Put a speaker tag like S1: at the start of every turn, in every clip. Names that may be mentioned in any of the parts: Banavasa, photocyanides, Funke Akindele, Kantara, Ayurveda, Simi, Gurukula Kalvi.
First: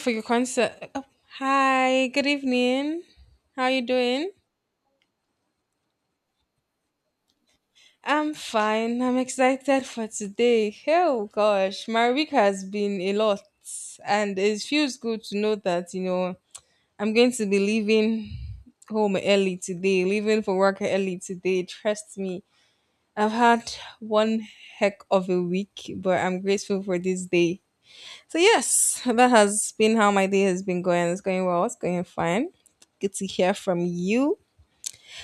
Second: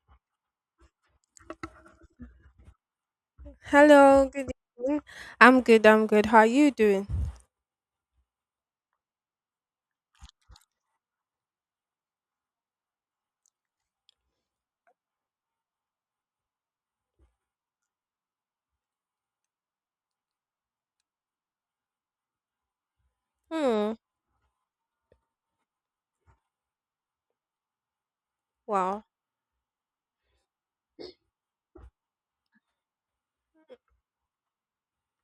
S1: For your concert. Oh, hi, good evening. How you
S2: Hello,
S1: doing?
S2: good evening. I'm good, I'm good. How are you doing?
S1: I'm fine. I'm excited for today. Oh gosh, my week has been a lot, and it feels good to know that I'm going to be leaving home early today, leaving for work early today. Trust me, I've had
S2: Hmm.
S1: one heck of a week, but I'm grateful for this day. So yes,
S2: Wow.
S1: that has been how my day has been going. It's going well. It's going fine good to hear from you.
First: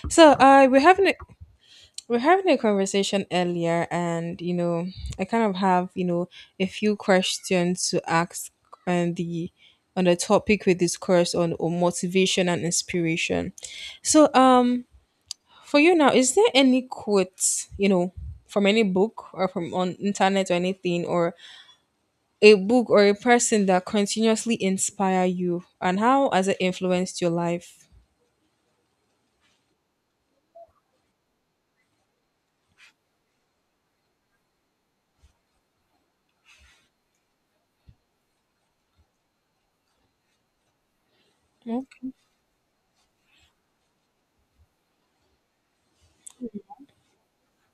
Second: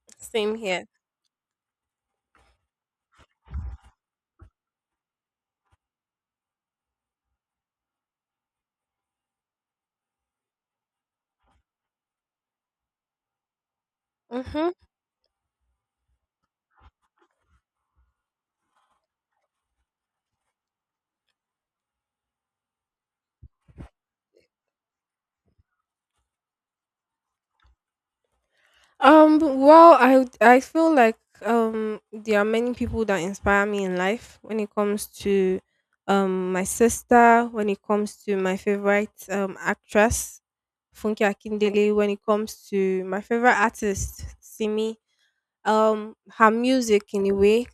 S1: So
S2: Same here.
S1: we're having a conversation earlier, and I kind of have a few questions to ask on the on the topic we discussed on motivation and inspiration. So
S2: Mm-hmm.
S1: for you now, is there any quotes from any book or from on internet or anything or a book or a person that continuously inspire you, and how has it influenced your life?
S2: Well, I feel like there are many people that inspire me in life when it comes to my sister, when it comes to my favorite actress, Funke Akindele,
S1: Okay.
S2: when it comes to my favorite artist, Simi. Her music in a way,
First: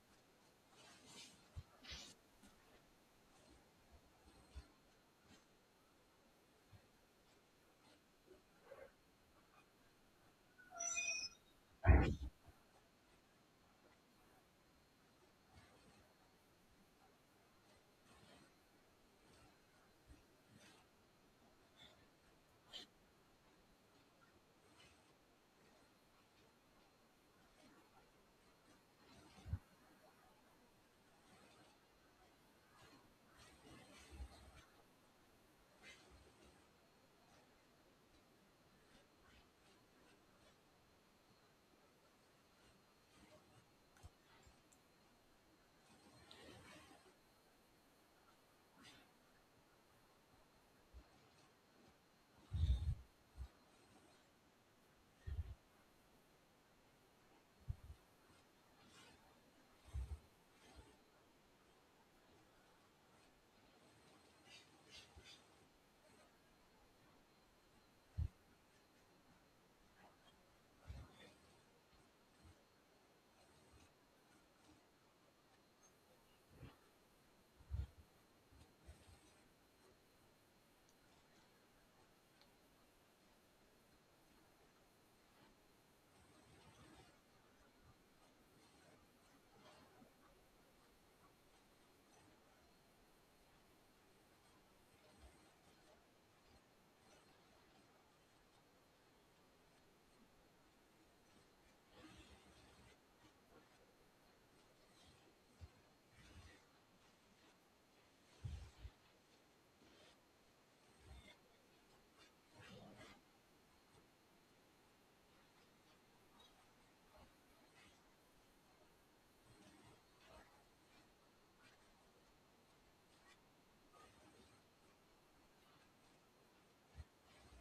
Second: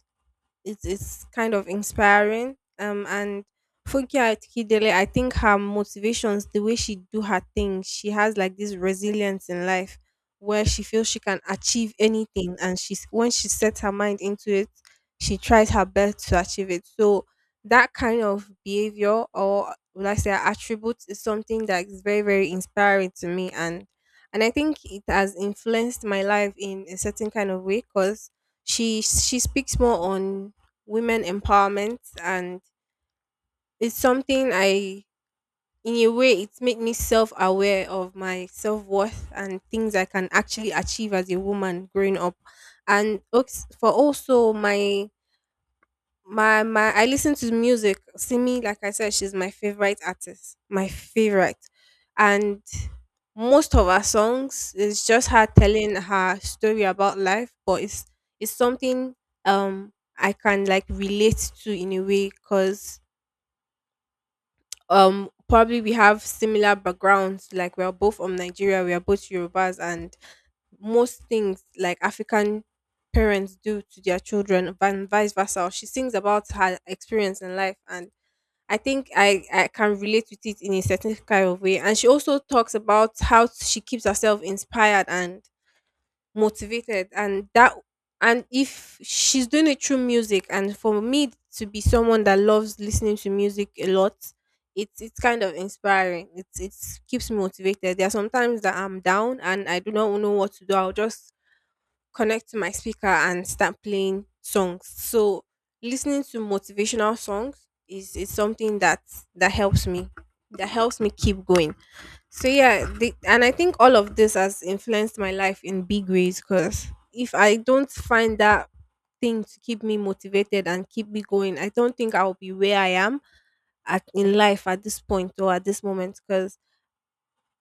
S2: it is kind of inspiring. And Funke Akindele, I think her motivations, the way she do her thing, she has like this resilience in life where she feels she can achieve anything, and she's when she sets her mind into it, she tries her best to achieve it. So that kind of behavior, or would I say attributes, is something that is very very inspiring to me, and I think it has influenced my life in a certain kind of way because she speaks more on women empowerment, and it's something I, in a way, it's made me self aware of my self worth and things I can actually achieve as a woman growing up. For also my my I listen to music. Simi, like I said, she's my favorite artist. My favorite. And most of her songs is just her telling her story about life, but it's something I can like relate to in a way because probably we have similar backgrounds. Like, we are both from Nigeria, we are both Yorubas, and most things like African parents do to their children and vice versa, she sings about her experience in life, and I think I can relate with it in a certain kind of way. And she also talks about how she keeps herself inspired and motivated, and that, and if she's doing it through music, and for me to be someone that loves listening to music a lot, it's kind of inspiring. It's it keeps me motivated. There are sometimes that I'm down and I do not know what to do. I'll just connect to my speaker and start playing songs. So listening to motivational songs is something that helps me. That helps me keep going. So yeah, and I think all of this has influenced my life in big ways because if I don't find that thing to keep me motivated and keep me going, I don't think I'll be where I am at in life at this point or at this moment because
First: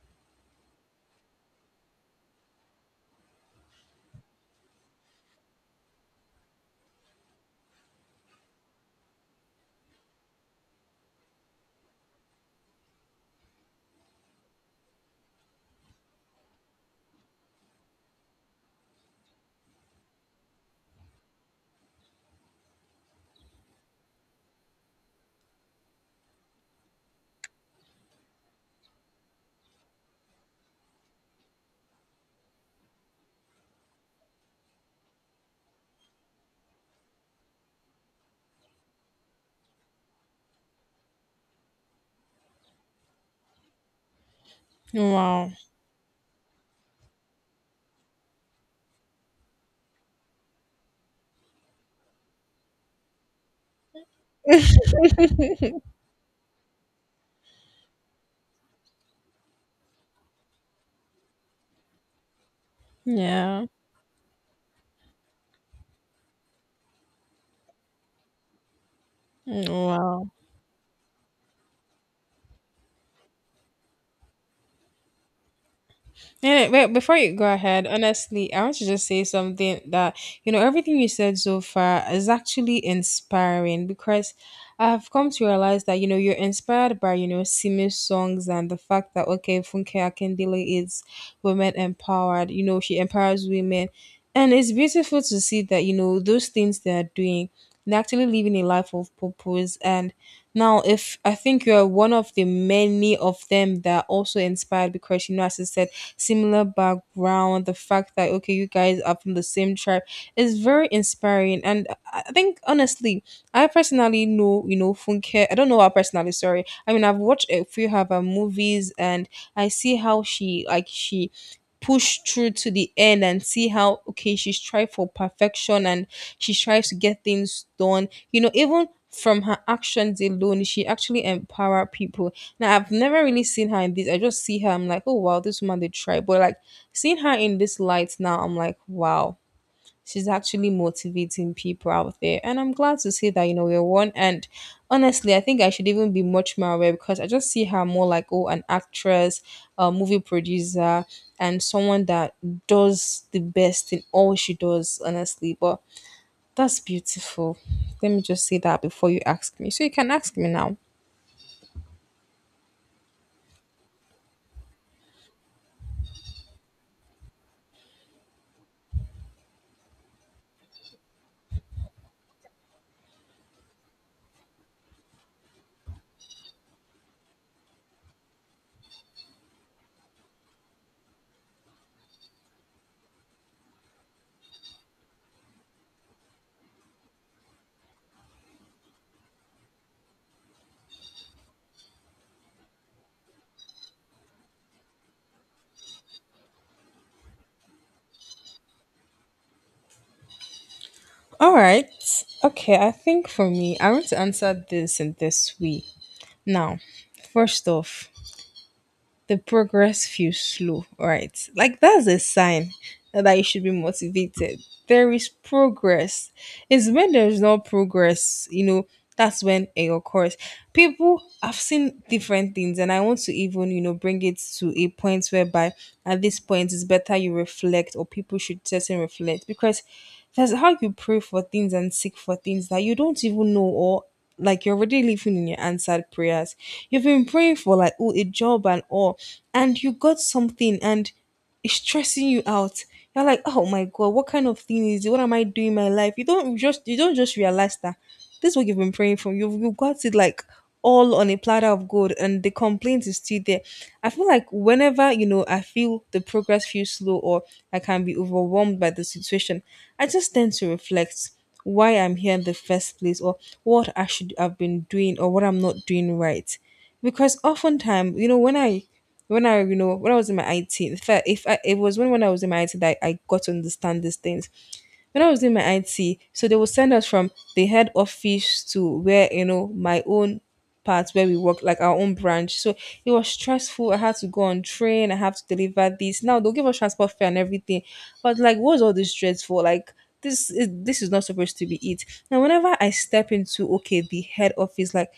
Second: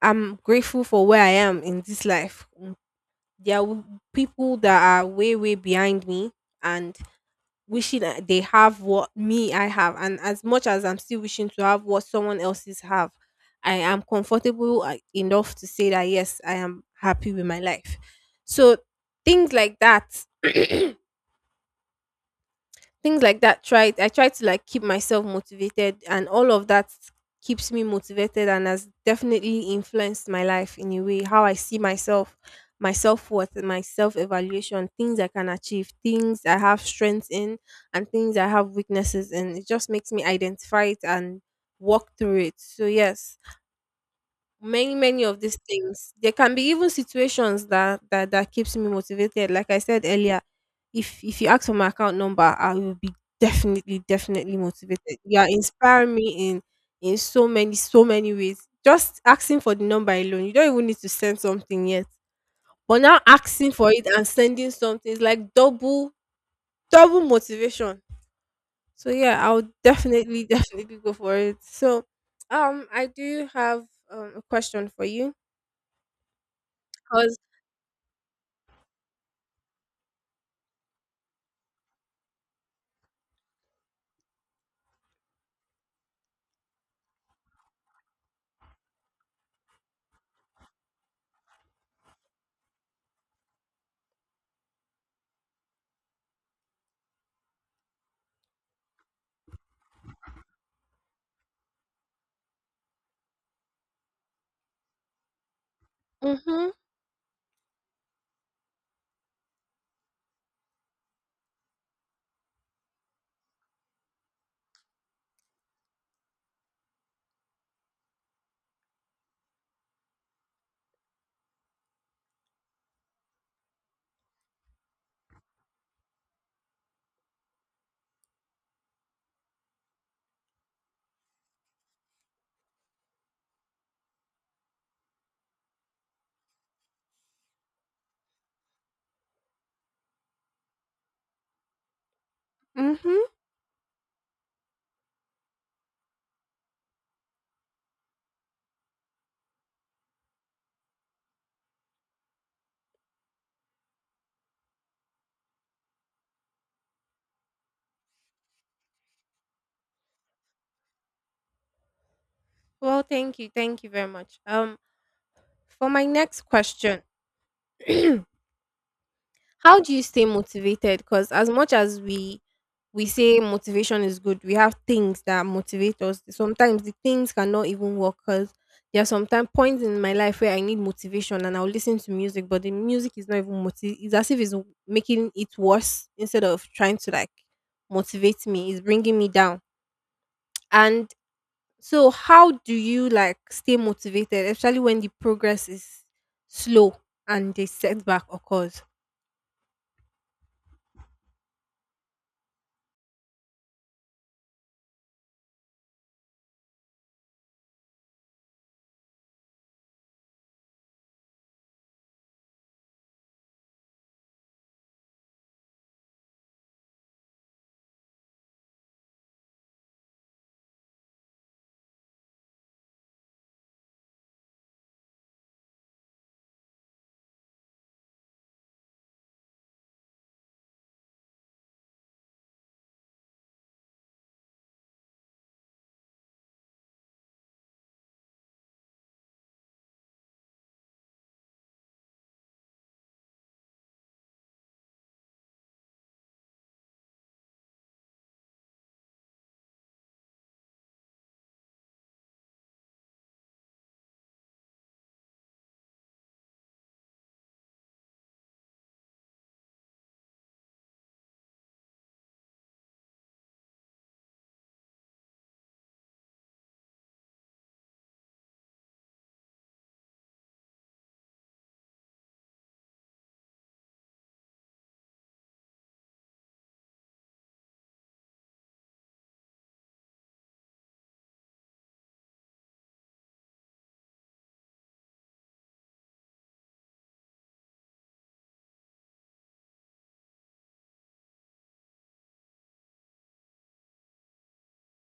S2: I'm grateful for where I am in this life. There are people that are way way behind me and wishing they have what me I have, and as much as I'm still wishing to have what someone else's have, I am comfortable enough to say that yes, I am happy with my life. So things like that, things like that, try I try to like keep myself motivated, and all of that keeps me motivated and has definitely influenced my life in a way, how I see myself, my self-worth, my self-evaluation, things I can achieve, things I have strengths in, and things I have weaknesses in. It just makes me identify it and walk through it. So yes, many many of
S1: Wow.
S2: these things, there can be even situations that that keeps me motivated. Like I said earlier, if you ask for my account number, I will be definitely definitely motivated. You are inspiring me in so many so many ways. Just asking for the number alone, you don't even need to send something yet, but now
S1: Yeah.
S2: asking for it and sending something is like double double motivation. So yeah,
S1: 嗯，
S2: I'll
S1: 哇哦。
S2: definitely definitely go for it. So I do have a question for you
S1: Yeah, wait, before you
S2: because.
S1: go ahead, honestly, I want to just say something that, you know, everything you said so far is actually inspiring because I've come to realize that, you know, you're inspired by, you know, Simi's songs and the fact that, okay, Funke Akindele is women empowered, you know, she empowers women. And it's beautiful to see that, you know, those things they are doing, they're actually living a life of purpose. And now, if I think you're one of the many of them that are also inspired because, you know, as I said, similar
S2: Mhm.
S1: background, the fact that okay, you guys are from the same tribe is very inspiring. And I think honestly, I personally know, you know, Funke. I don't know her personally, sorry. I mean I've watched a few of her movies and I see how she pushed through to the end and see how okay she tried for perfection and she tries to get things done. You know, even from her actions alone, she actually empower people. Now I've never really seen her in this. I just see her. I'm like, oh wow, this woman did try. But like seeing her in this light now, I'm like, wow, she's actually motivating people out there. And I'm glad to
S2: Mhm.
S1: see that, you know, we're one. And honestly, I think I should even be much more aware because I just see her more like, oh, an actress, a movie producer, and someone that does the best in all she does, honestly. But that's beautiful. Let me just say that before you ask me. So you can ask me now.
S2: Well, thank you. Thank you very much. For my next question, how do you stay motivated? Cuz as much as we say motivation is good, we have things that motivate us, sometimes the things cannot even work cuz there are sometimes points in my life where I need motivation and I'll listen to music, but the music is not even motiv. It's as if it's making it worse instead of trying to like motivate me. It's bringing me down. And So how do you like stay motivated, especially when the progress is slow and the setback occurs?
S1: All right. Okay, I think for me, I want to answer this in this way. Now, first off, the progress feels slow, all right? Like that's a sign that you should be motivated. There is progress. It's when there's no progress, you know, that's when it occurs. People, I've seen different things, and I want to even, you know, bring it to a point whereby at this point it's better you reflect, or people should just reflect because that's how you pray for things and seek for things that you don't even know or like you're already living in your answered prayers. You've been praying for like oh a job and all, and you got something and it's stressing you out. You're like, oh my god, what kind of thing is it? What am I doing in my life? You don't just realize that this is what you've been praying for. You got it like all on a platter of gold and the complaint is still there. I feel like whenever, you know, I feel the progress feels slow or I can be overwhelmed by the situation, I just tend to reflect why I'm here in the first place or what I should have been doing or what I'm not doing right because oftentimes when I, you know, when I was in my IT, in fact, if I, it was when I was in my IT that got to understand these things. When I was in my IT, so they would send us from the head office to where, you know, my own part where we work, like our own branch. So it was stressful. I had to go on train. I have to deliver this. Now they'll give us transport fare and everything. But like, what's all this stress for? Like, this is not supposed to be it. Now, whenever I step into okay the head office, like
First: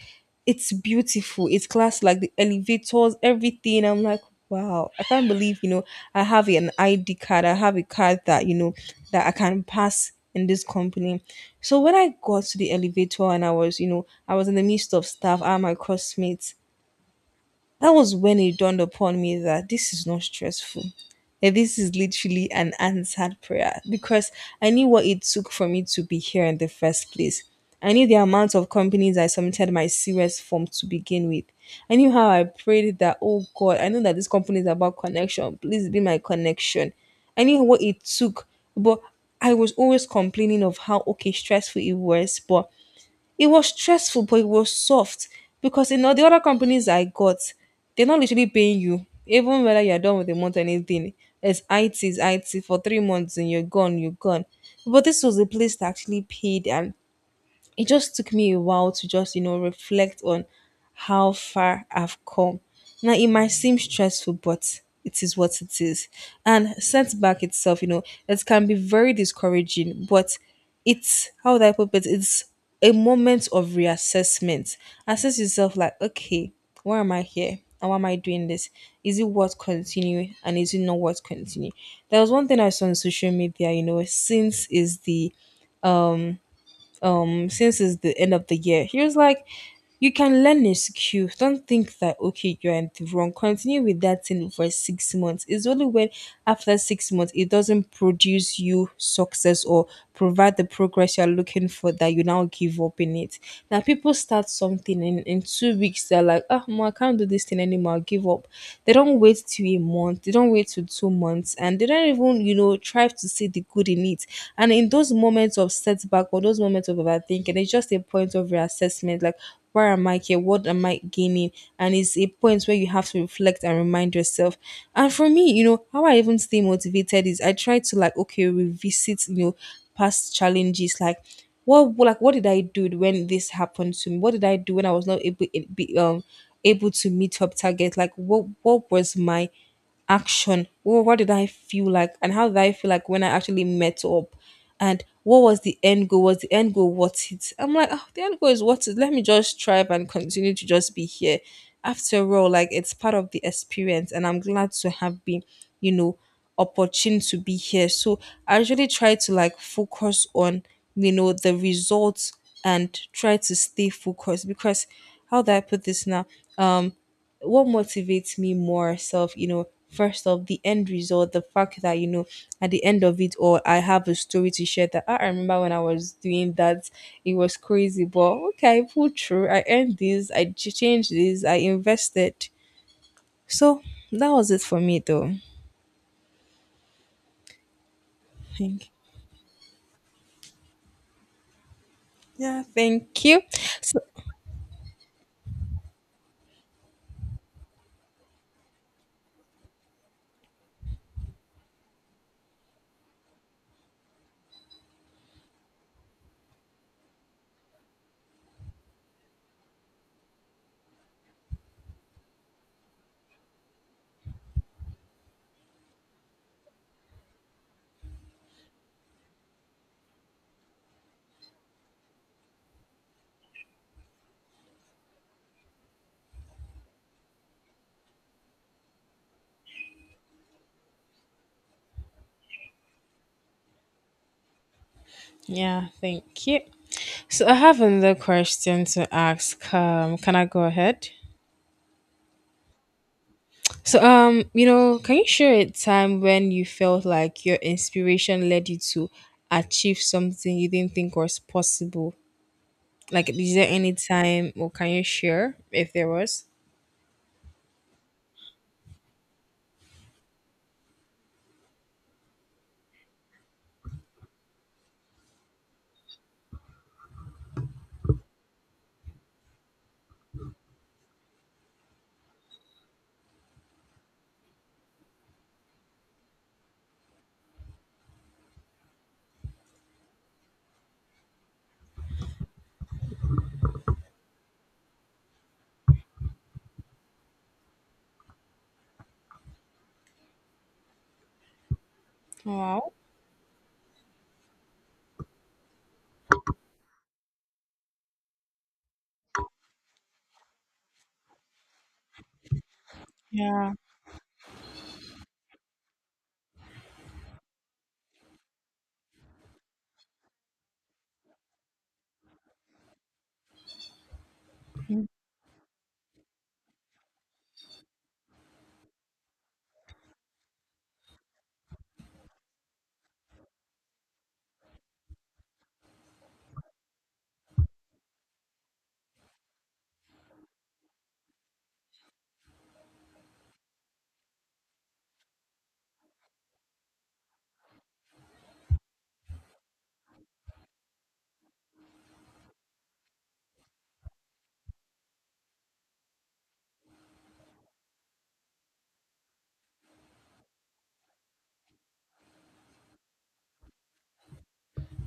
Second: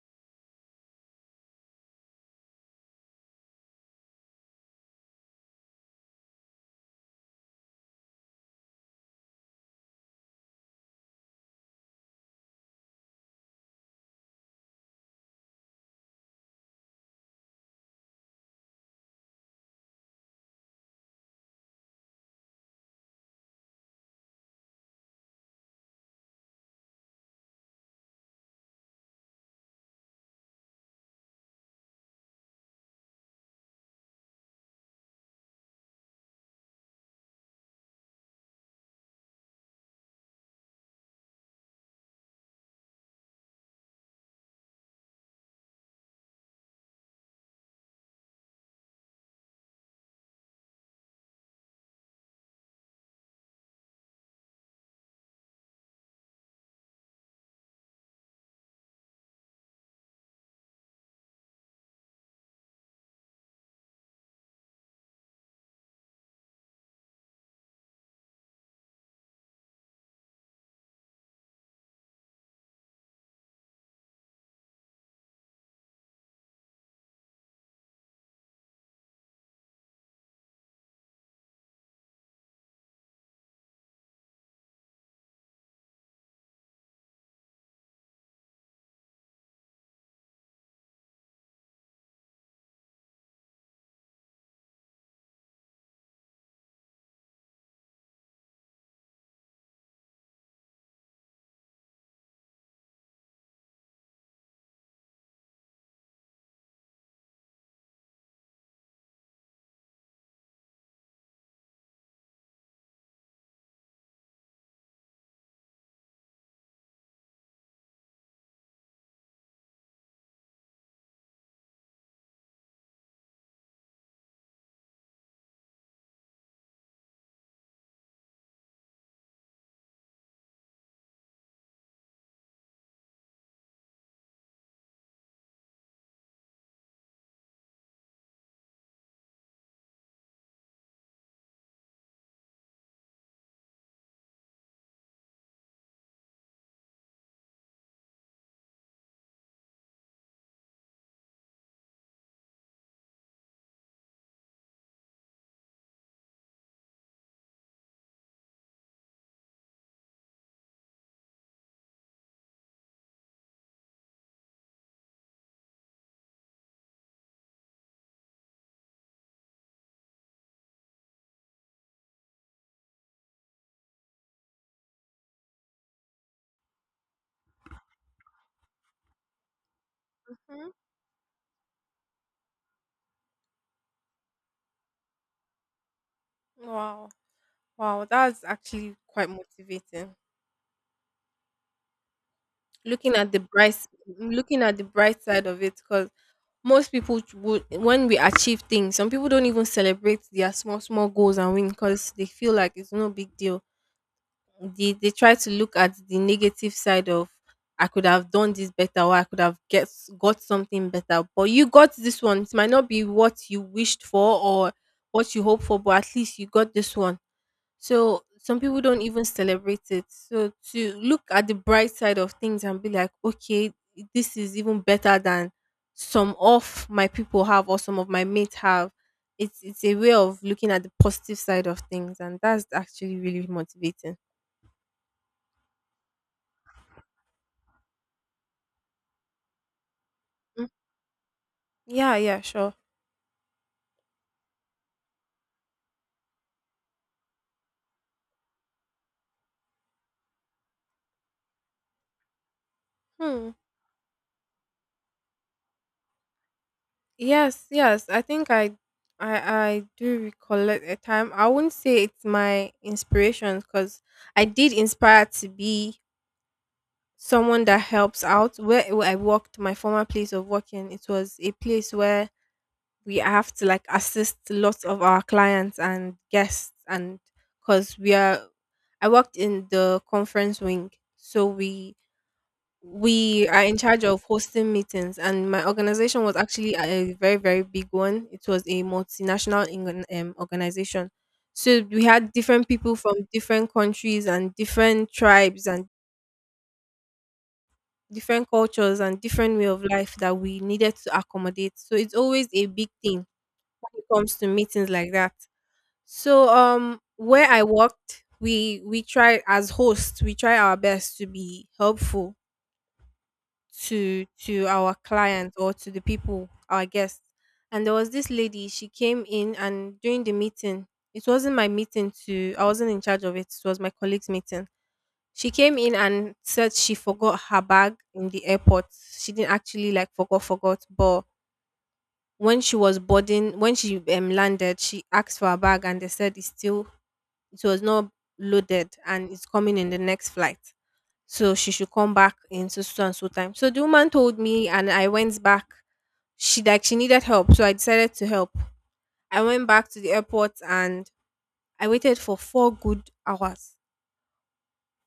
S1: it's beautiful. It's class like the elevators, everything. I'm like, wow, I can't believe, you know, I have an ID card. I have a card that, you know, that I can pass in this company. So when I got to the elevator and I was, you know, I was in the midst of staff and my crossmates, that was when it dawned upon me that this is not stressful. That this is literally an answered prayer because I knew what it took for me to be here in the first place. I knew the amount of companies I submitted my serious form to begin with. I knew how I prayed that, oh God, I know that this company is about connection. Please be my connection. I knew what it took, but I was always complaining of how okay stressful it was, but it was stressful, but it was soft because in all the other companies I got, they're not literally paying you, even whether you're done with the month or anything. It's IT for 3 months and you're gone, you're gone. But this was a place that actually paid and it just took me a while to just you know reflect on how far I've come. Now it might seem stressful, but it is what it is. And setback itself, you know, it can be very discouraging, but it's how would I put it? It's a moment of reassessment. Assess yourself like, okay, why am I here? And why am I doing this? Is it worth continuing? And is it not worth continuing? There was one thing I saw on social media, you know, since it's the end of the year. He was like, you can learn a skill. Don't think that okay, you're in the wrong. Continue with that thing for 6 months. It's only when after 6 months it doesn't produce you success or provide the progress you're looking for that you now give up in it. Now people start something in 2 weeks, they're like, oh no, I can't do this thing anymore, I'll give up. They don't wait till a month, they don't wait till 2 months, and they don't even, you know, try to see the good in it. And in those moments of setback or those moments of overthinking, it's just a point of reassessment. Like, where am I here? What am I gaining? And it's a point where you have to reflect and remind yourself. And for me, you know, how I even stay motivated is I try to like okay, revisit, you know, past challenges like what did I do when this happened to me? What did I do when I was not able able to meet up target? Like what was my action. Whoa, what did I feel like? And how did I feel like when I actually met up? And what was the end goal? Was the end goal worth it? I'm like, oh, the end goal is worth it. Let me just strive and continue to just be here. After all, like it's part of the experience, and I'm glad to have been, you know, opportune to be here. So I usually try to like focus on, you know, the results and try to stay focused because how do I put this now? um what motivates me more self you know first off the end result the fact that you know at the end of it all I have a story to share that "Ah, I remember when I was doing that it was crazy but okay I pulled through I earned this
S2: Mm.
S1: changed this I invested so that was it for me though
S2: Wow. Wow, that's
S1: thank
S2: actually quite motivating.
S1: yeah
S2: Looking
S1: thank
S2: at the
S1: you
S2: bright,
S1: so
S2: looking at the bright side of it. Because most people would, when we achieve things, some people don't even celebrate their small small goals and win because they feel like it's no big deal. They try to look at the negative side of, I could have done this better, or I could have get got something better. But you got this one. It might not be what you wished for or what you hoped for, but at least you got this one. So some people don't even celebrate it. So to look at the bright side of things and be like, okay, this is even better than some of my people have or some of my mates have. It's a way of looking at the positive side of things, and that's actually really motivating.
S1: Yeah, thank you. So I have another question to ask. Can I go ahead?
S2: Yeah, yeah, sure.
S1: So, you know, can you share a time when you felt like your inspiration led you to achieve something you didn't think was possible? Like,
S2: Hmm.
S1: is there any time, or can you share if there was?
S2: Yes, yes. I think I I do recollect a time. I wouldn't say it's my inspiration because I did inspire to be someone that helps out. Where I worked, my former place of working, it was a place where we have to like assist lots of our clients and guests, and because we are, I worked in the conference wing. So we are in charge of hosting meetings, and my organization was actually a very very big one. It was a multinational organization, so we had different people
S1: Wow.
S2: from different countries and different tribes and different cultures and different way of life that we needed to accommodate, so it's always a big thing
S1: Yeah.
S2: when it comes to meetings like that. So where I worked, we try, as hosts we try our best to be helpful to our
S1: Mm.
S2: clients or to the people, our guests. And there was this lady, she came in, and during the meeting, it wasn't my meeting to, I wasn't in charge of it, it was my colleague's meeting. She came in and said she forgot her bag in the airport. She didn't actually like forgot, but when she was boarding, when she landed, she asked for her bag and they said it's still, it was not loaded and it's coming in the next flight, so she should come back in so so and so time. So the woman told me, and I went back. She like she needed help, so I decided to help. I went back to the airport and I waited for four good hours.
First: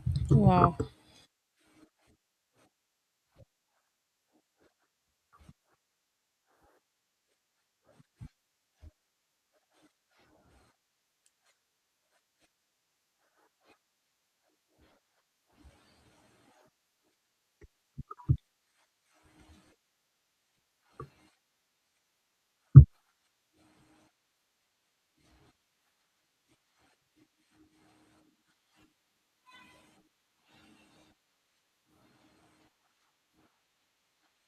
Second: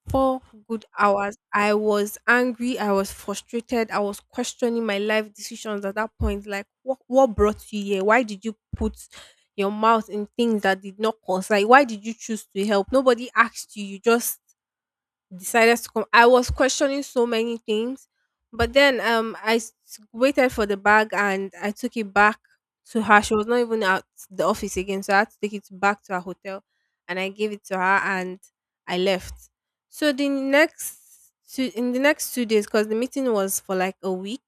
S2: Four
S1: Wow.
S2: good hours. I was angry. I was frustrated. I was questioning my life decisions at that point. Like, what brought you here? Why did you put your mouth in things that did not concern? Why did you choose to help? Nobody asked you. You just decided to come. I was questioning so many things, but then waited for the bag and I took it back to her. She was not even at the office again, so I had to take it back to her hotel, and I gave it to her and I left. So the next two, in the next 2 days, because the meeting was for like a week.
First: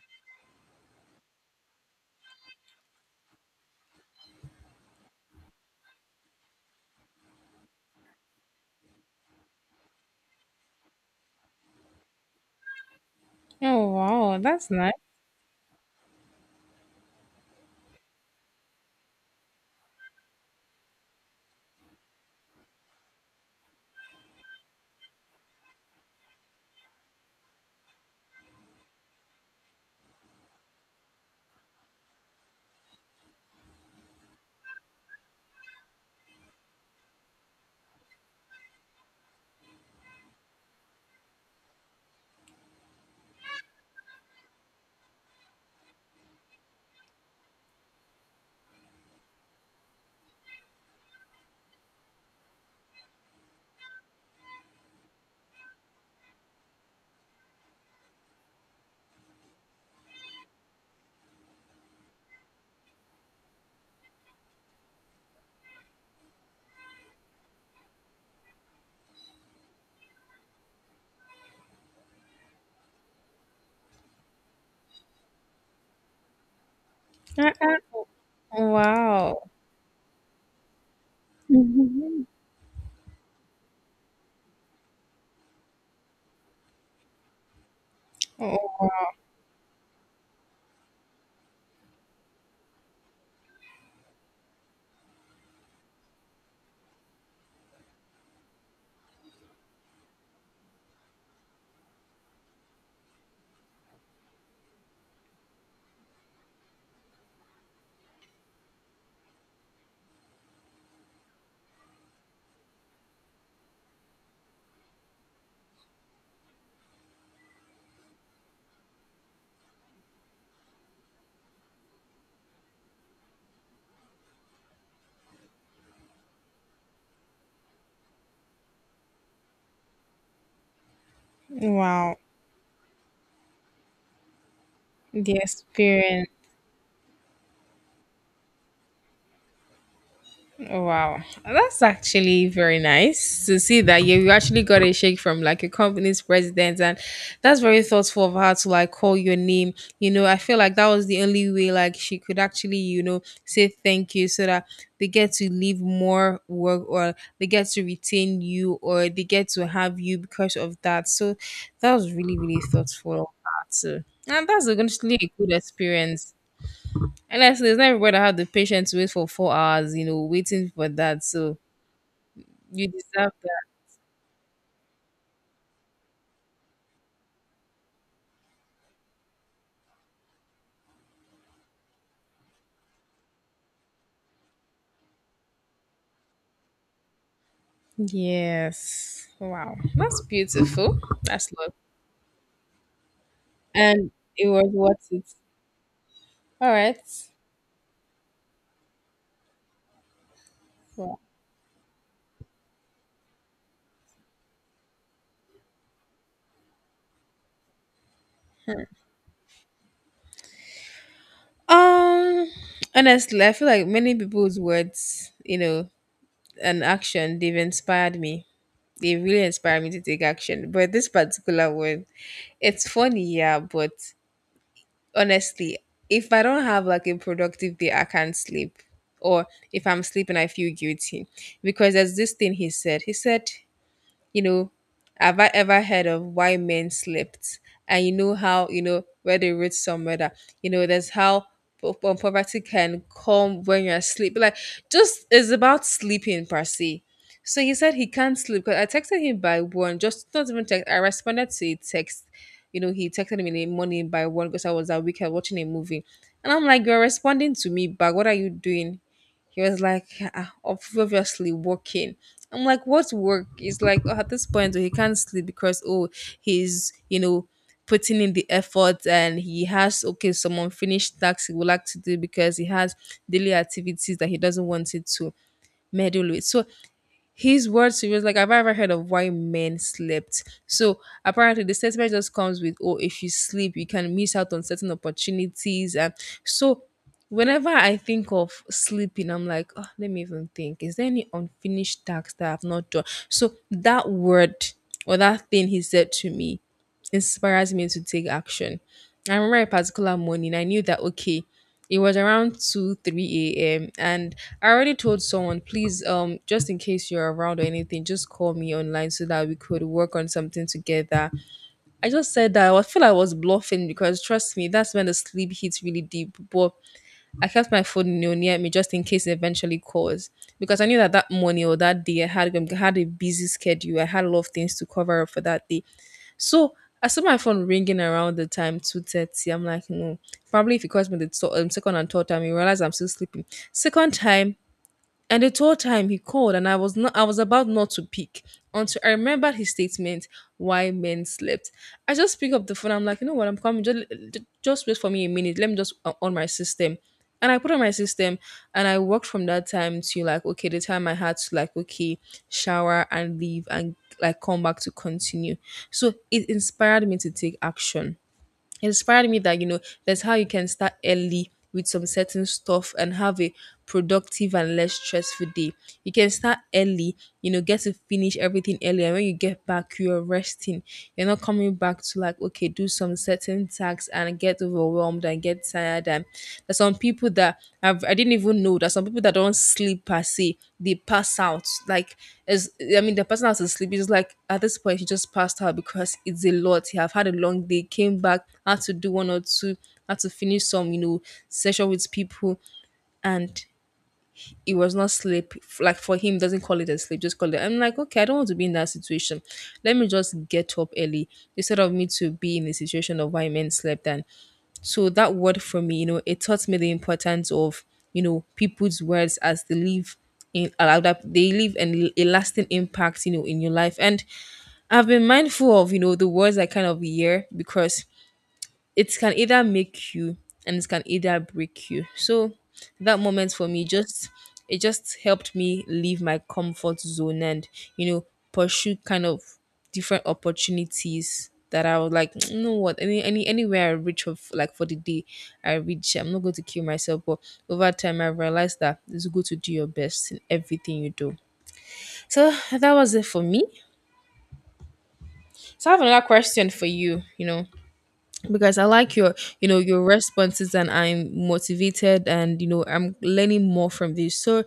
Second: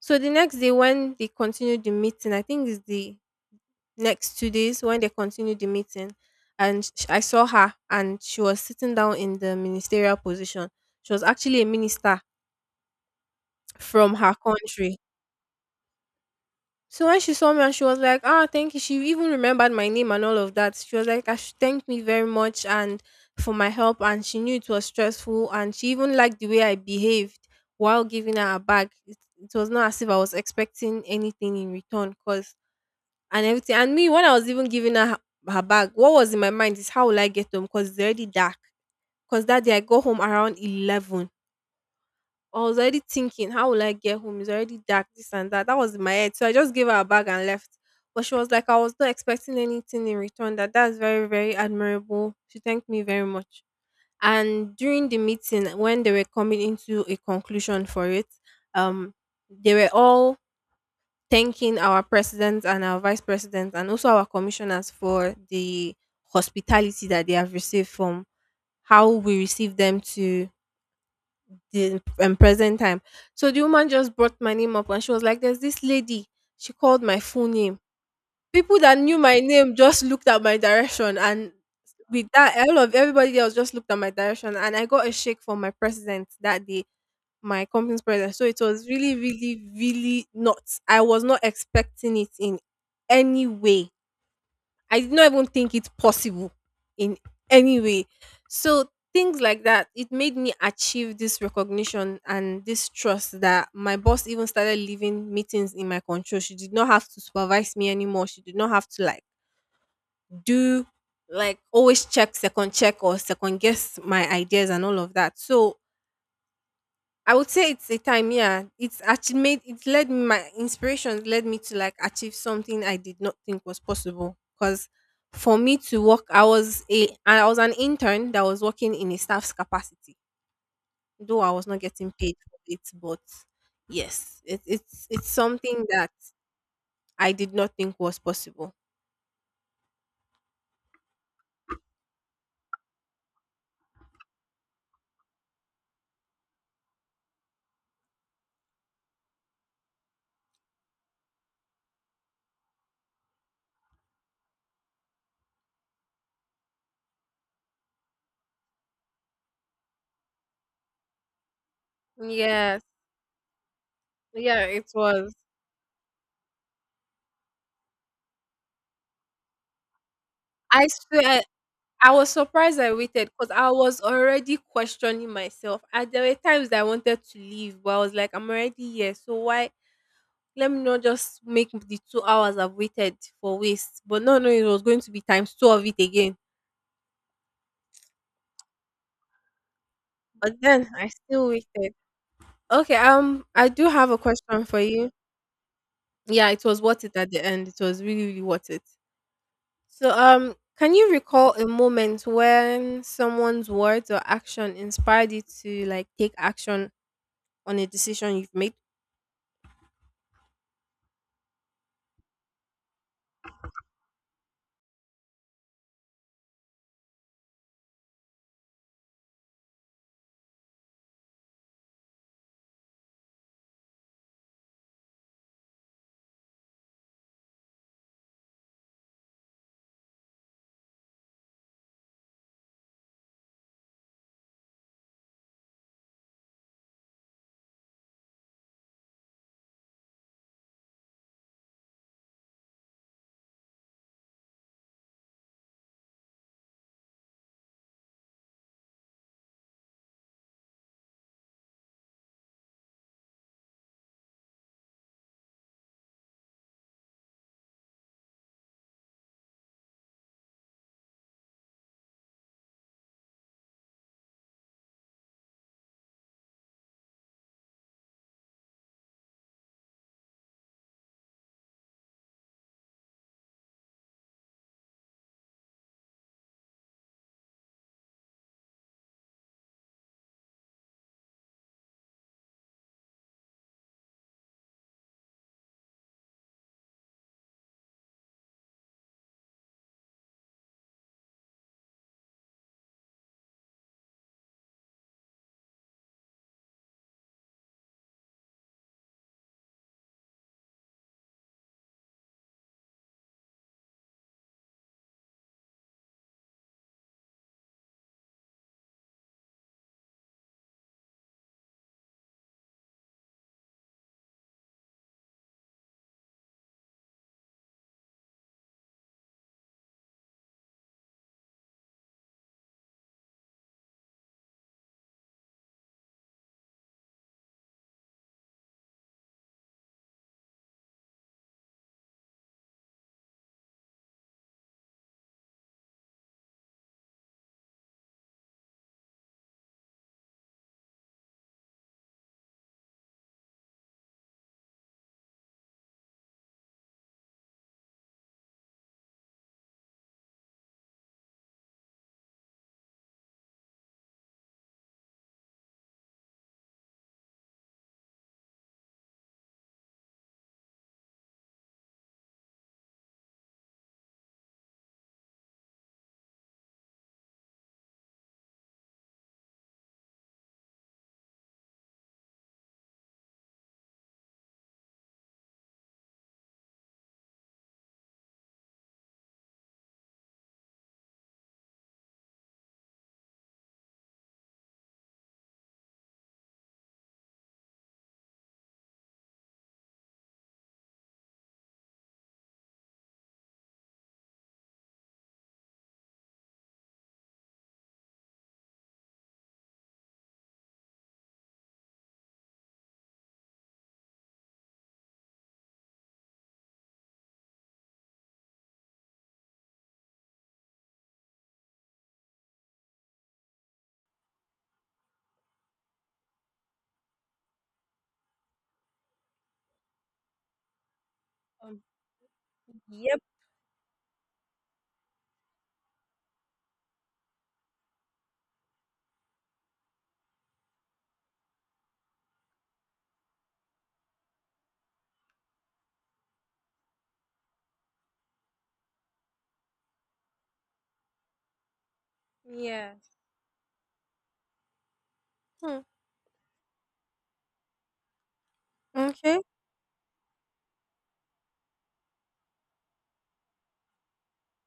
S2: So the next day when they continued the meeting, I think it's the next 2 days when they continued the meeting, and I saw her, and she was sitting down in the ministerial position. She was actually a minister
S1: Oh,
S2: from her
S1: wow. That's nice.
S2: country. So when she saw me, and she was like, ah, thank you, she even remembered my name and all of that. She was like, I should, thank me very much, and for my help, and she knew it was stressful, and she even liked the way I behaved while giving her a bag. It was not as if I was expecting anything in return, because and everything. And me, when I was even giving her her bag, what was in my mind is, how will I get home? Because it's already dark. Because that day I got home around 11. I was already thinking, how will I get home? It's already dark, this and that. That was in my head. So I just gave her a bag and left. But she was like, I was not expecting anything in return. That's very, very admirable. She thanked me very much. And during the meeting, when they were coming into a conclusion for it, um, they were all thanking our president and our vice president and also our commissioners for the hospitality that they have received from how we received them to the present time. So the woman just brought my name up and she was like, there's this lady. She called my full
S1: Uh,
S2: name.
S1: uh,
S2: People that knew my
S1: Wow.
S2: name just looked at my direction, and
S1: Mhm.
S2: with that all of everybody else just looked at my direction and I got a shake from my president that day, my company's president. So it
S1: Oh,
S2: was
S1: wow.
S2: really, really, really not. I was not expecting it in any way. I did not even think it possible in any way. So things like that, it made me achieve this recognition and this trust that my boss even started leaving meetings in my control. She did not have to supervise me anymore. She did not have to like do like always check second check or second guess my ideas and all of that. So I would say it's a time, yeah. It's actually made it led my inspiration led me to like achieve something I did not think was possible. Cause for me to work, I was an intern that was working in a staff's capacity, though I was not getting
S1: Wow.
S2: paid for it. But yes, it's
S1: The
S2: something that
S1: experience.
S2: I did not think was possible.
S1: Oh, wow. That's actually very nice to see that you actually got a shake from like your company's president. And that's very thoughtful of her to like call your name. You know, I feel like that was the only way like she could actually, you know, say thank you so that they get to leave more work or they get to retain you or they get to have you because of that. So that was really, really
S2: Yes,
S1: thoughtful of her too. And
S2: yeah,
S1: that's
S2: it
S1: actually a
S2: was.
S1: good experience. Honestly, it's not everybody that have the patience to wait for 4 hours, you know, waiting
S2: I
S1: for that.
S2: swear
S1: So
S2: I was surprised
S1: you
S2: I waited
S1: deserve
S2: because
S1: that.
S2: I was already questioning myself. And there were times that I wanted to leave, but I was like, I'm already here, so why? Let me not just make the 2 hours I've waited for waste. But no, no, it was going to be times two of it again.
S1: Yes. Wow. That's
S2: But then
S1: beautiful.
S2: I still
S1: That's love.
S2: waited. Okay, I do have
S1: And
S2: a
S1: it
S2: question
S1: was
S2: for
S1: worth
S2: you.
S1: it.
S2: Yeah, it
S1: All
S2: was
S1: right.
S2: worth it at the end. It was really, really worth it. So, can you
S1: Wow.
S2: recall a moment when someone's words or action inspired you to like take action on a decision you've made?
S1: Um honestly, I feel like many people's words, you know, and action, they've inspired me. They really inspired me to take action. But this particular one, it's funny, yeah, but honestly, if I don't have like a productive day, I can't sleep. Or if I'm sleeping, I feel guilty. Because there's this thing he said. He said you know, have I ever heard of why men slept? And you know how, you know, where they read somewhere that, you know, there's how poverty can come when you're asleep. Like, just it's about sleeping per se. So he said he can't sleep because I texted him by one, just not even text. I responded to a text. You know, he texted me in the morning by one because I was at weekend watching a movie. And I'm like, you're responding to me back. What are you doing? He was like, "Ah, obviously working." I'm like, what's work? It's like oh, at this point oh, he can't sleep because oh he's you know putting in the effort and he has okay some unfinished tasks he would like to do because he has daily activities that he doesn't want it to meddle with. So his words to me was like, "Have I ever heard of why men slept." So apparently the statement just comes with, oh, if you sleep, you can miss out on certain opportunities. And so whenever I think of sleeping, I'm like, oh, let me even think. Is there any unfinished task that I've not done? So that word or that thing he said to me inspires me to take action. I remember a particular morning, I knew that okay. It was around 2 3 a.m. and I already told someone, please, just in case you're around or anything, just call me online so that we could work on something together. I just said that feel I was bluffing because trust me, that's when the sleep hits really deep. But I kept my phone you know, near me just in case it eventually calls because I knew that that morning or that day I had a busy schedule. I had a lot of things to cover up for that day. So I saw my phone ringing around the time 2:30. I'm like, no. Probably if it calls me the second and third time, you realize I'm still sleeping. Second time, and the whole time he called and I was about not to pick until I remembered his statement, why men slept. I just pick up the phone, I'm like, you know what, I'm coming, just wait for me a minute. Let me just on my system. And I put on my system and I worked from that time to like, okay, the time I had to like, okay, shower and leave and like come back to continue. So it inspired me to take action inspired me that you know that's how you can start early with some certain stuff and have a productive and less stressful day you can start early you know get to finish everything early and when you get back you're resting you're not coming back to like okay do some certain tasks and get overwhelmed and get tired and there's some people that I didn't even know there's some people that don't sleep per se they pass out like as I mean the person has to sleep is like at this point he just passed out because it's a lot he have had a long day came back had to do one or two had to finish some you know session with people and it was not sleep like for him doesn't call it a sleep just call it I'm like okay I don't want to be in that situation let me just get up early instead of me to be in a situation of why men slept and so that word for me you know it taught me the importance of you know people's words as they leave in allow that they leave a lasting impact you know in your life and I've been mindful of you know the words I kind of hear because it can either make you and it can either
S2: Um,
S1: break you. So that
S2: yep.
S1: moment for me just it just helped me leave my comfort zone and you know pursue kind of different opportunities that I was like, "Mm, you know what, anywhere I reach of like for the day I reach, I'm not going to kill myself." But over time I realized that it's good to do your best in everything you do. So
S2: Yeah.
S1: that was it for me.
S2: Hmm.
S1: So I have another question for you, you know, because I like your,
S2: Okay.
S1: you know, your responses and I'm motivated and you know, I'm learning more from this. So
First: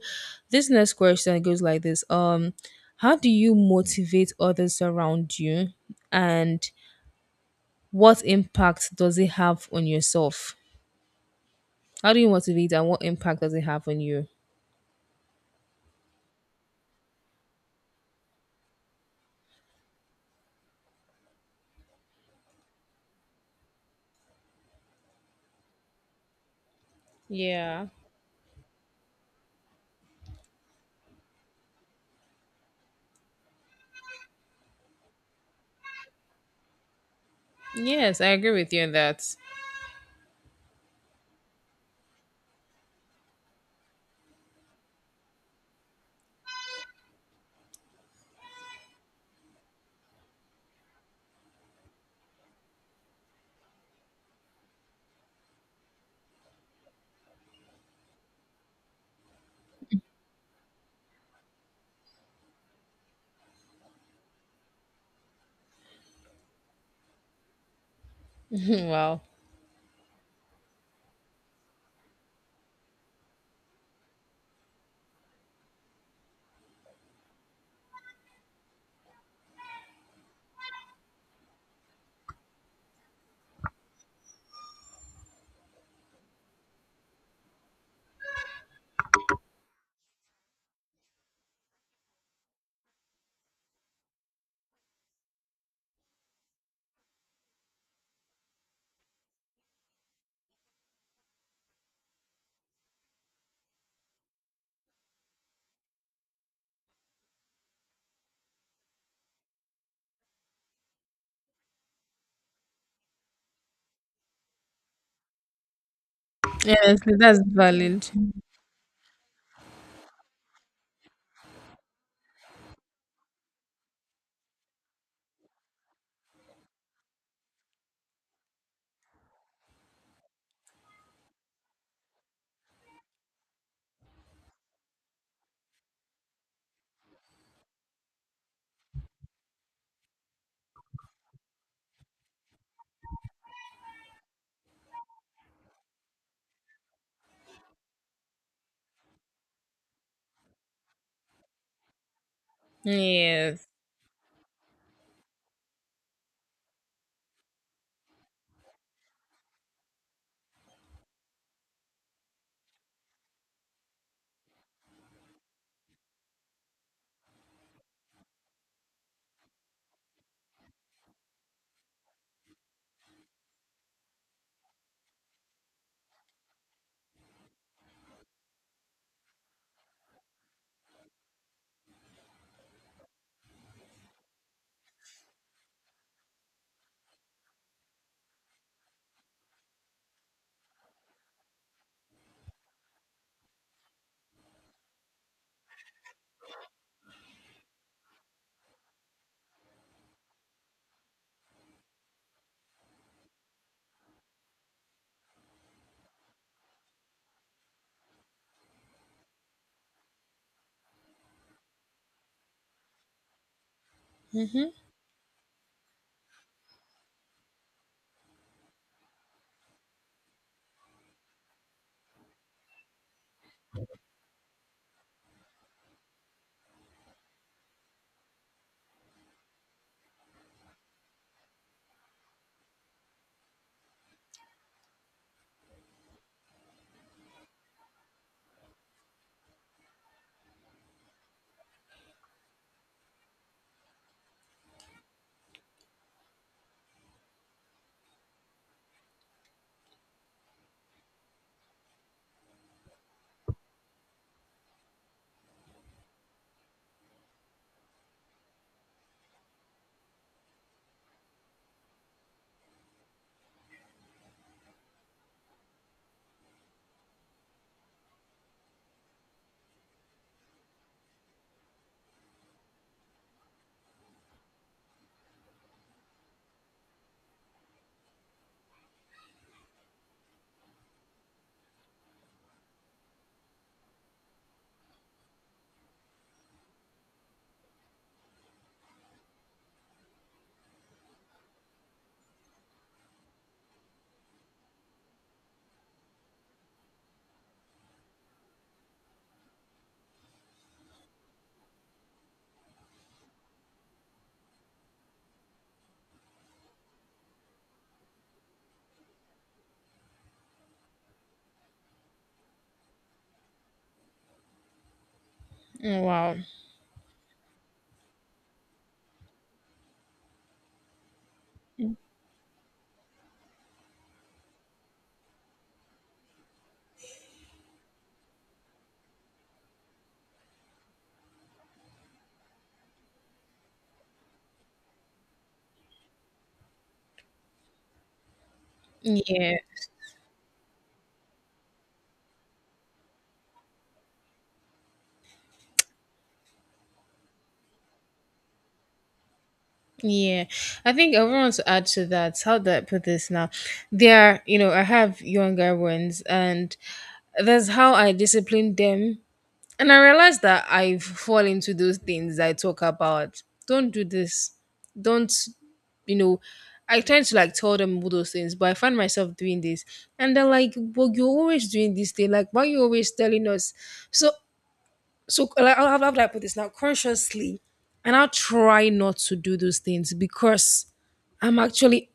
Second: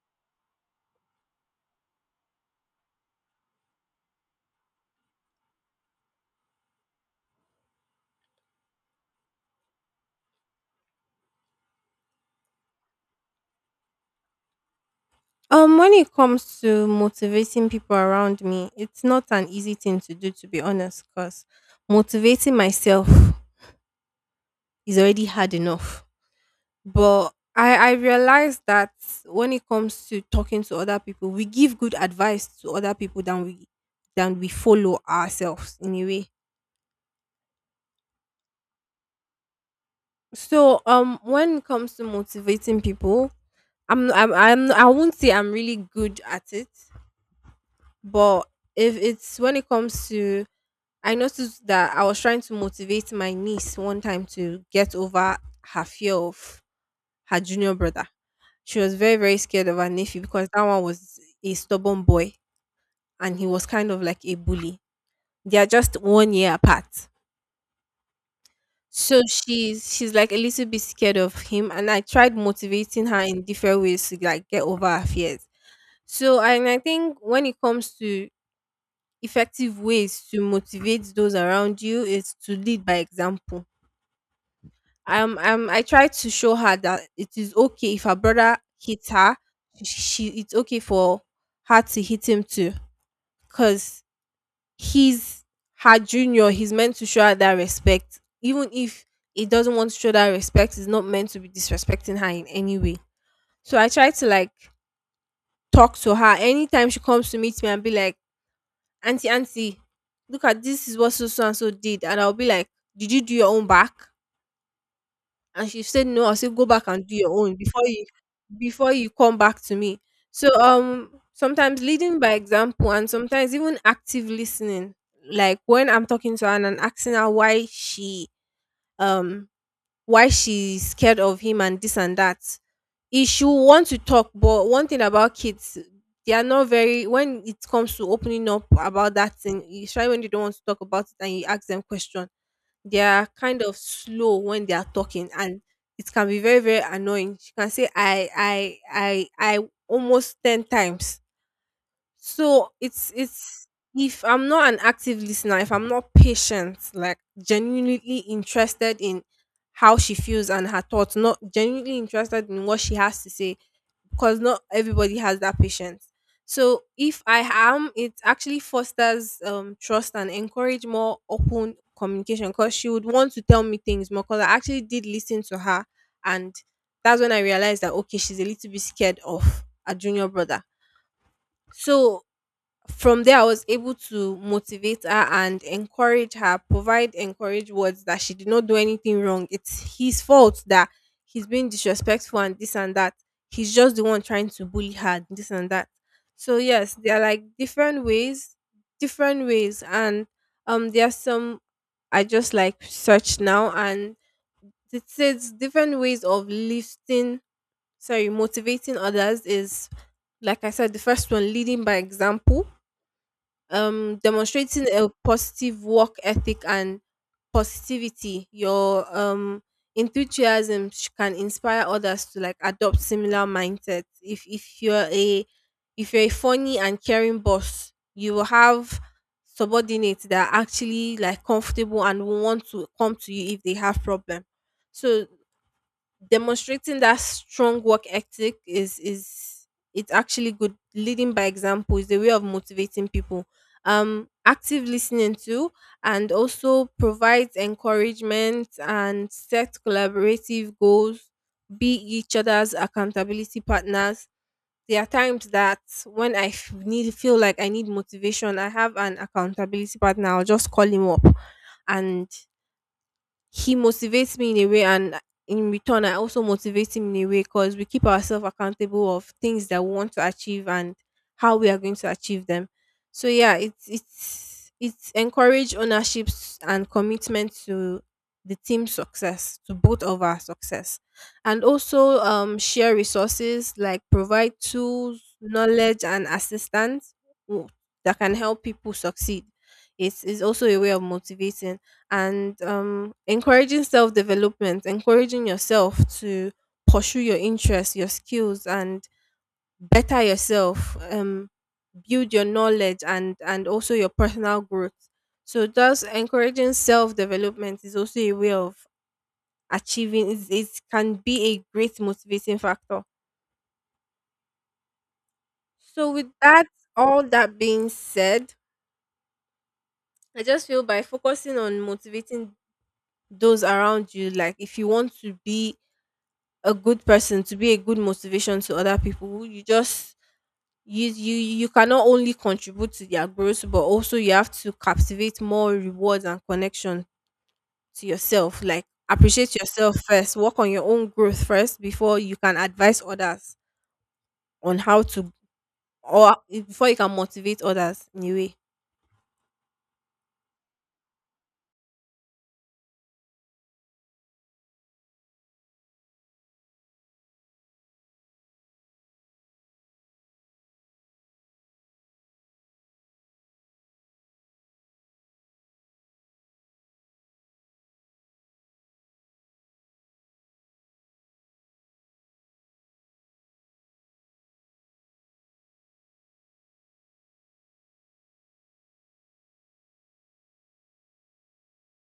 S1: this next question goes like this. How do you motivate others around you and what impact does it have on yourself? How do you motivate and what impact does it have on you?
S2: When it comes to motivating people around me, it's not an easy thing to do, to be honest, because motivating myself is already hard enough. But
S1: Yeah.
S2: I realize that when it comes to talking to other people, we give good advice to other people than we follow ourselves in a way.
S1: Yes, I agree with you on that.
S2: So when it comes to motivating people, I'm I won't say I'm really good at it. But if it's when it comes to, I noticed that I was trying to motivate my niece one time to get over her fear of her junior brother. She was very, very scared of her nephew because that one was a stubborn boy and he was kind of like a bully. They are just one year apart. So
S1: Wow.
S2: she's like a little bit scared of him and I tried motivating her in different ways to like get over her fears. So and I think when it comes to effective ways to motivate those around you is to lead by example. I try to show her that it is okay if her brother hits her. She it's okay for her to hit him too, cause he's her junior. He's meant to show her that respect, even if he doesn't want to show that respect. It's not meant to be disrespecting her in any way. So I try to like talk to her anytime she comes to meet me and be like auntie, auntie, look at this is what so so and so did. And I'll be like, did you do your own back? And she said no. I'll say go back
S1: Yes,
S2: and do your
S1: that's
S2: own
S1: valid.
S2: before you come back to me. So sometimes leading by example and sometimes even active listening. Like when I'm talking to her and I'm asking her why she um why she's scared of him and this and that. He should want to talk, but one thing about kids, they are not very when it comes to opening up about that thing, especially when they don't want to talk about it and you ask them question, they are kind of slow when they are talking and it can be very, very annoying. She can say I almost 10 times, so it's
S1: Yes.
S2: if I'm not an active listener, if I'm not patient, like genuinely interested in how she feels and her thoughts, not genuinely interested in what she has to say, because not everybody has that patience. So if I am, it actually fosters trust and encourage more open communication because she would want to tell me things more because I actually did listen to her, and that's when I realized that okay, she's a little bit scared of a junior brother. So from there I was able to motivate her and encourage her, provide encourage words that she did not do anything wrong. It's his fault that he's being disrespectful and this and that. He's just the one trying to bully her, this and that. So yes, there are like different ways. And there are some I just like search now, and it says different ways of lifting sorry motivating others is like I said, the first one, leading by example. Demonstrating a positive work ethic and positivity, your enthusiasm can inspire others to like adopt similar mindsets. If you're a, if you're a funny and caring boss, you will have subordinates that are actually like comfortable and will want to come to you if they have problem. So demonstrating that strong work ethic is it's actually good. Leading by example is a way of motivating people. Active listening too, and also provides encouragement and set collaborative goals, be each other's accountability partners. There are times that when need feel like I need motivation, I have an accountability partner, I'll just call him up, and he motivates me in a way, and in return I also motivate him in a way because we keep ourselves accountable of things that we want to achieve and how we are going to achieve them. So yeah, it's encourage ownership and commitment to the team success, to both of our success. And also share resources like provide tools, knowledge, and assistance w- that can help people succeed. It's also a way of motivating. And encouraging self development, encouraging yourself to pursue your interests, your skills, and better yourself, build your knowledge, and also your personal growth. So thus encouraging self development is also a way of achieving. It can be a great motivating factor. So with
S1: Wow.
S2: that, all that being said, I just feel by focusing on motivating those around you, like if you want to be a good person, to be a good motivation to other people, you just you cannot only contribute to their growth, but also you have to captivate more rewards and connection to yourself. Like appreciate
S1: Yeah.
S2: yourself first, work on your own growth first before you can advise others on how to, or before you can motivate others in a way.
S1: Yeah, I think I want to add to that. How do I put this now? There, you know, I have younger ones, and that's how I discipline them. And I realized that I fall into those things I talk about. Don't do this. Don't, you know, I tend to like tell them all those things, but I find myself doing this, and they're like, "Well, you're always doing this thing. Like, why are you always telling us?" So, so like, how, do I put this now? Consciously, and I'll try not to do those things because I'm actually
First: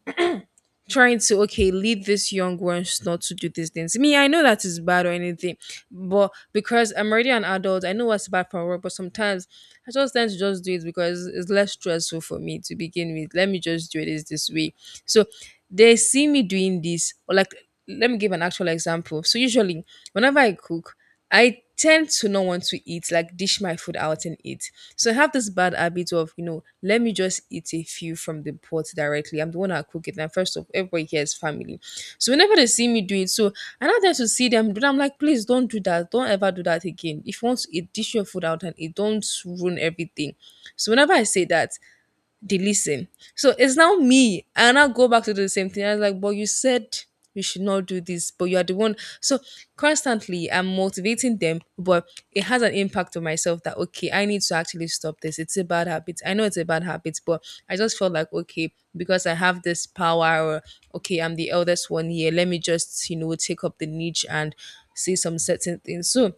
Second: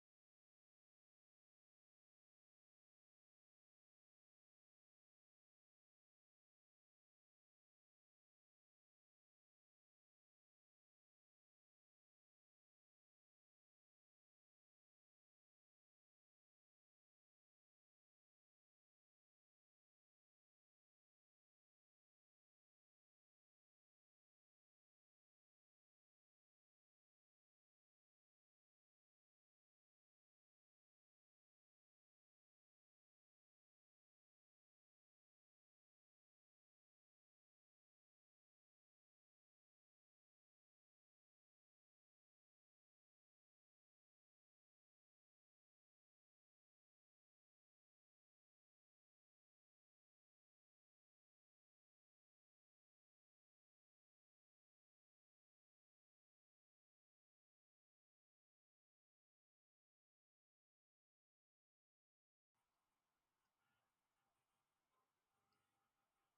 S1: trying to okay lead these young ones not to do these things. Me, I know that is bad or anything, but because I'm already an adult, I know what's bad for work. But sometimes I just tend to just do it because it's less stressful for me to begin with. Let me just do it this way. So they see me doing this, or like let me give an actual example. So usually whenever I cook, I tend to not want to eat like dish my food out and eat. So I have this bad habit of, you know, let me just eat a few from the pot directly. I'm the one that cook it. And first of everybody here is family. So whenever they see me do it, so I not there to see them do that. I'm like, please don't do that. Don't ever do that again. If you want to eat, dish your food out and it don't ruin everything. So whenever I say that, they listen. So it's now me. And I now go back to do the same thing. I was like, but you said we should not do this, but you are the one. So constantly I'm motivating them, but it has an impact on myself that okay, I need to actually stop this. It's a bad habit. I know it's a bad habit, but I just felt like okay, because I have this power or okay, I'm the eldest one here. Let me just, you know, take up the niche and say some certain things. So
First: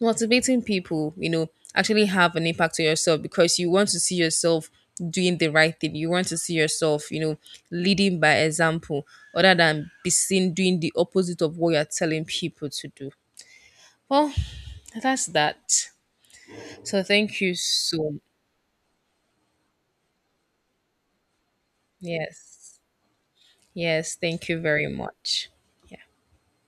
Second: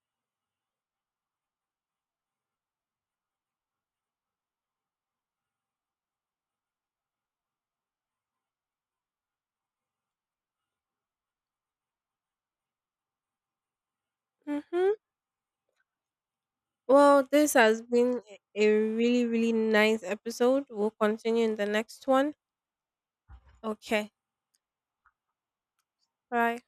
S1: motivating people, you know, actually have an impact on yourself because you want to see yourself doing the right thing. You want to see yourself, you know, leading by example other than be seen doing the opposite of what you're telling people to do. Well,
S2: Mm-hmm.
S1: that's that. So
S2: Well,
S1: thank
S2: this
S1: you
S2: has
S1: so.
S2: been a really, really nice episode. We'll continue in the next one.
S1: Yes.
S2: Okay.
S1: Yes, thank you very much. Yeah.
S2: Bye.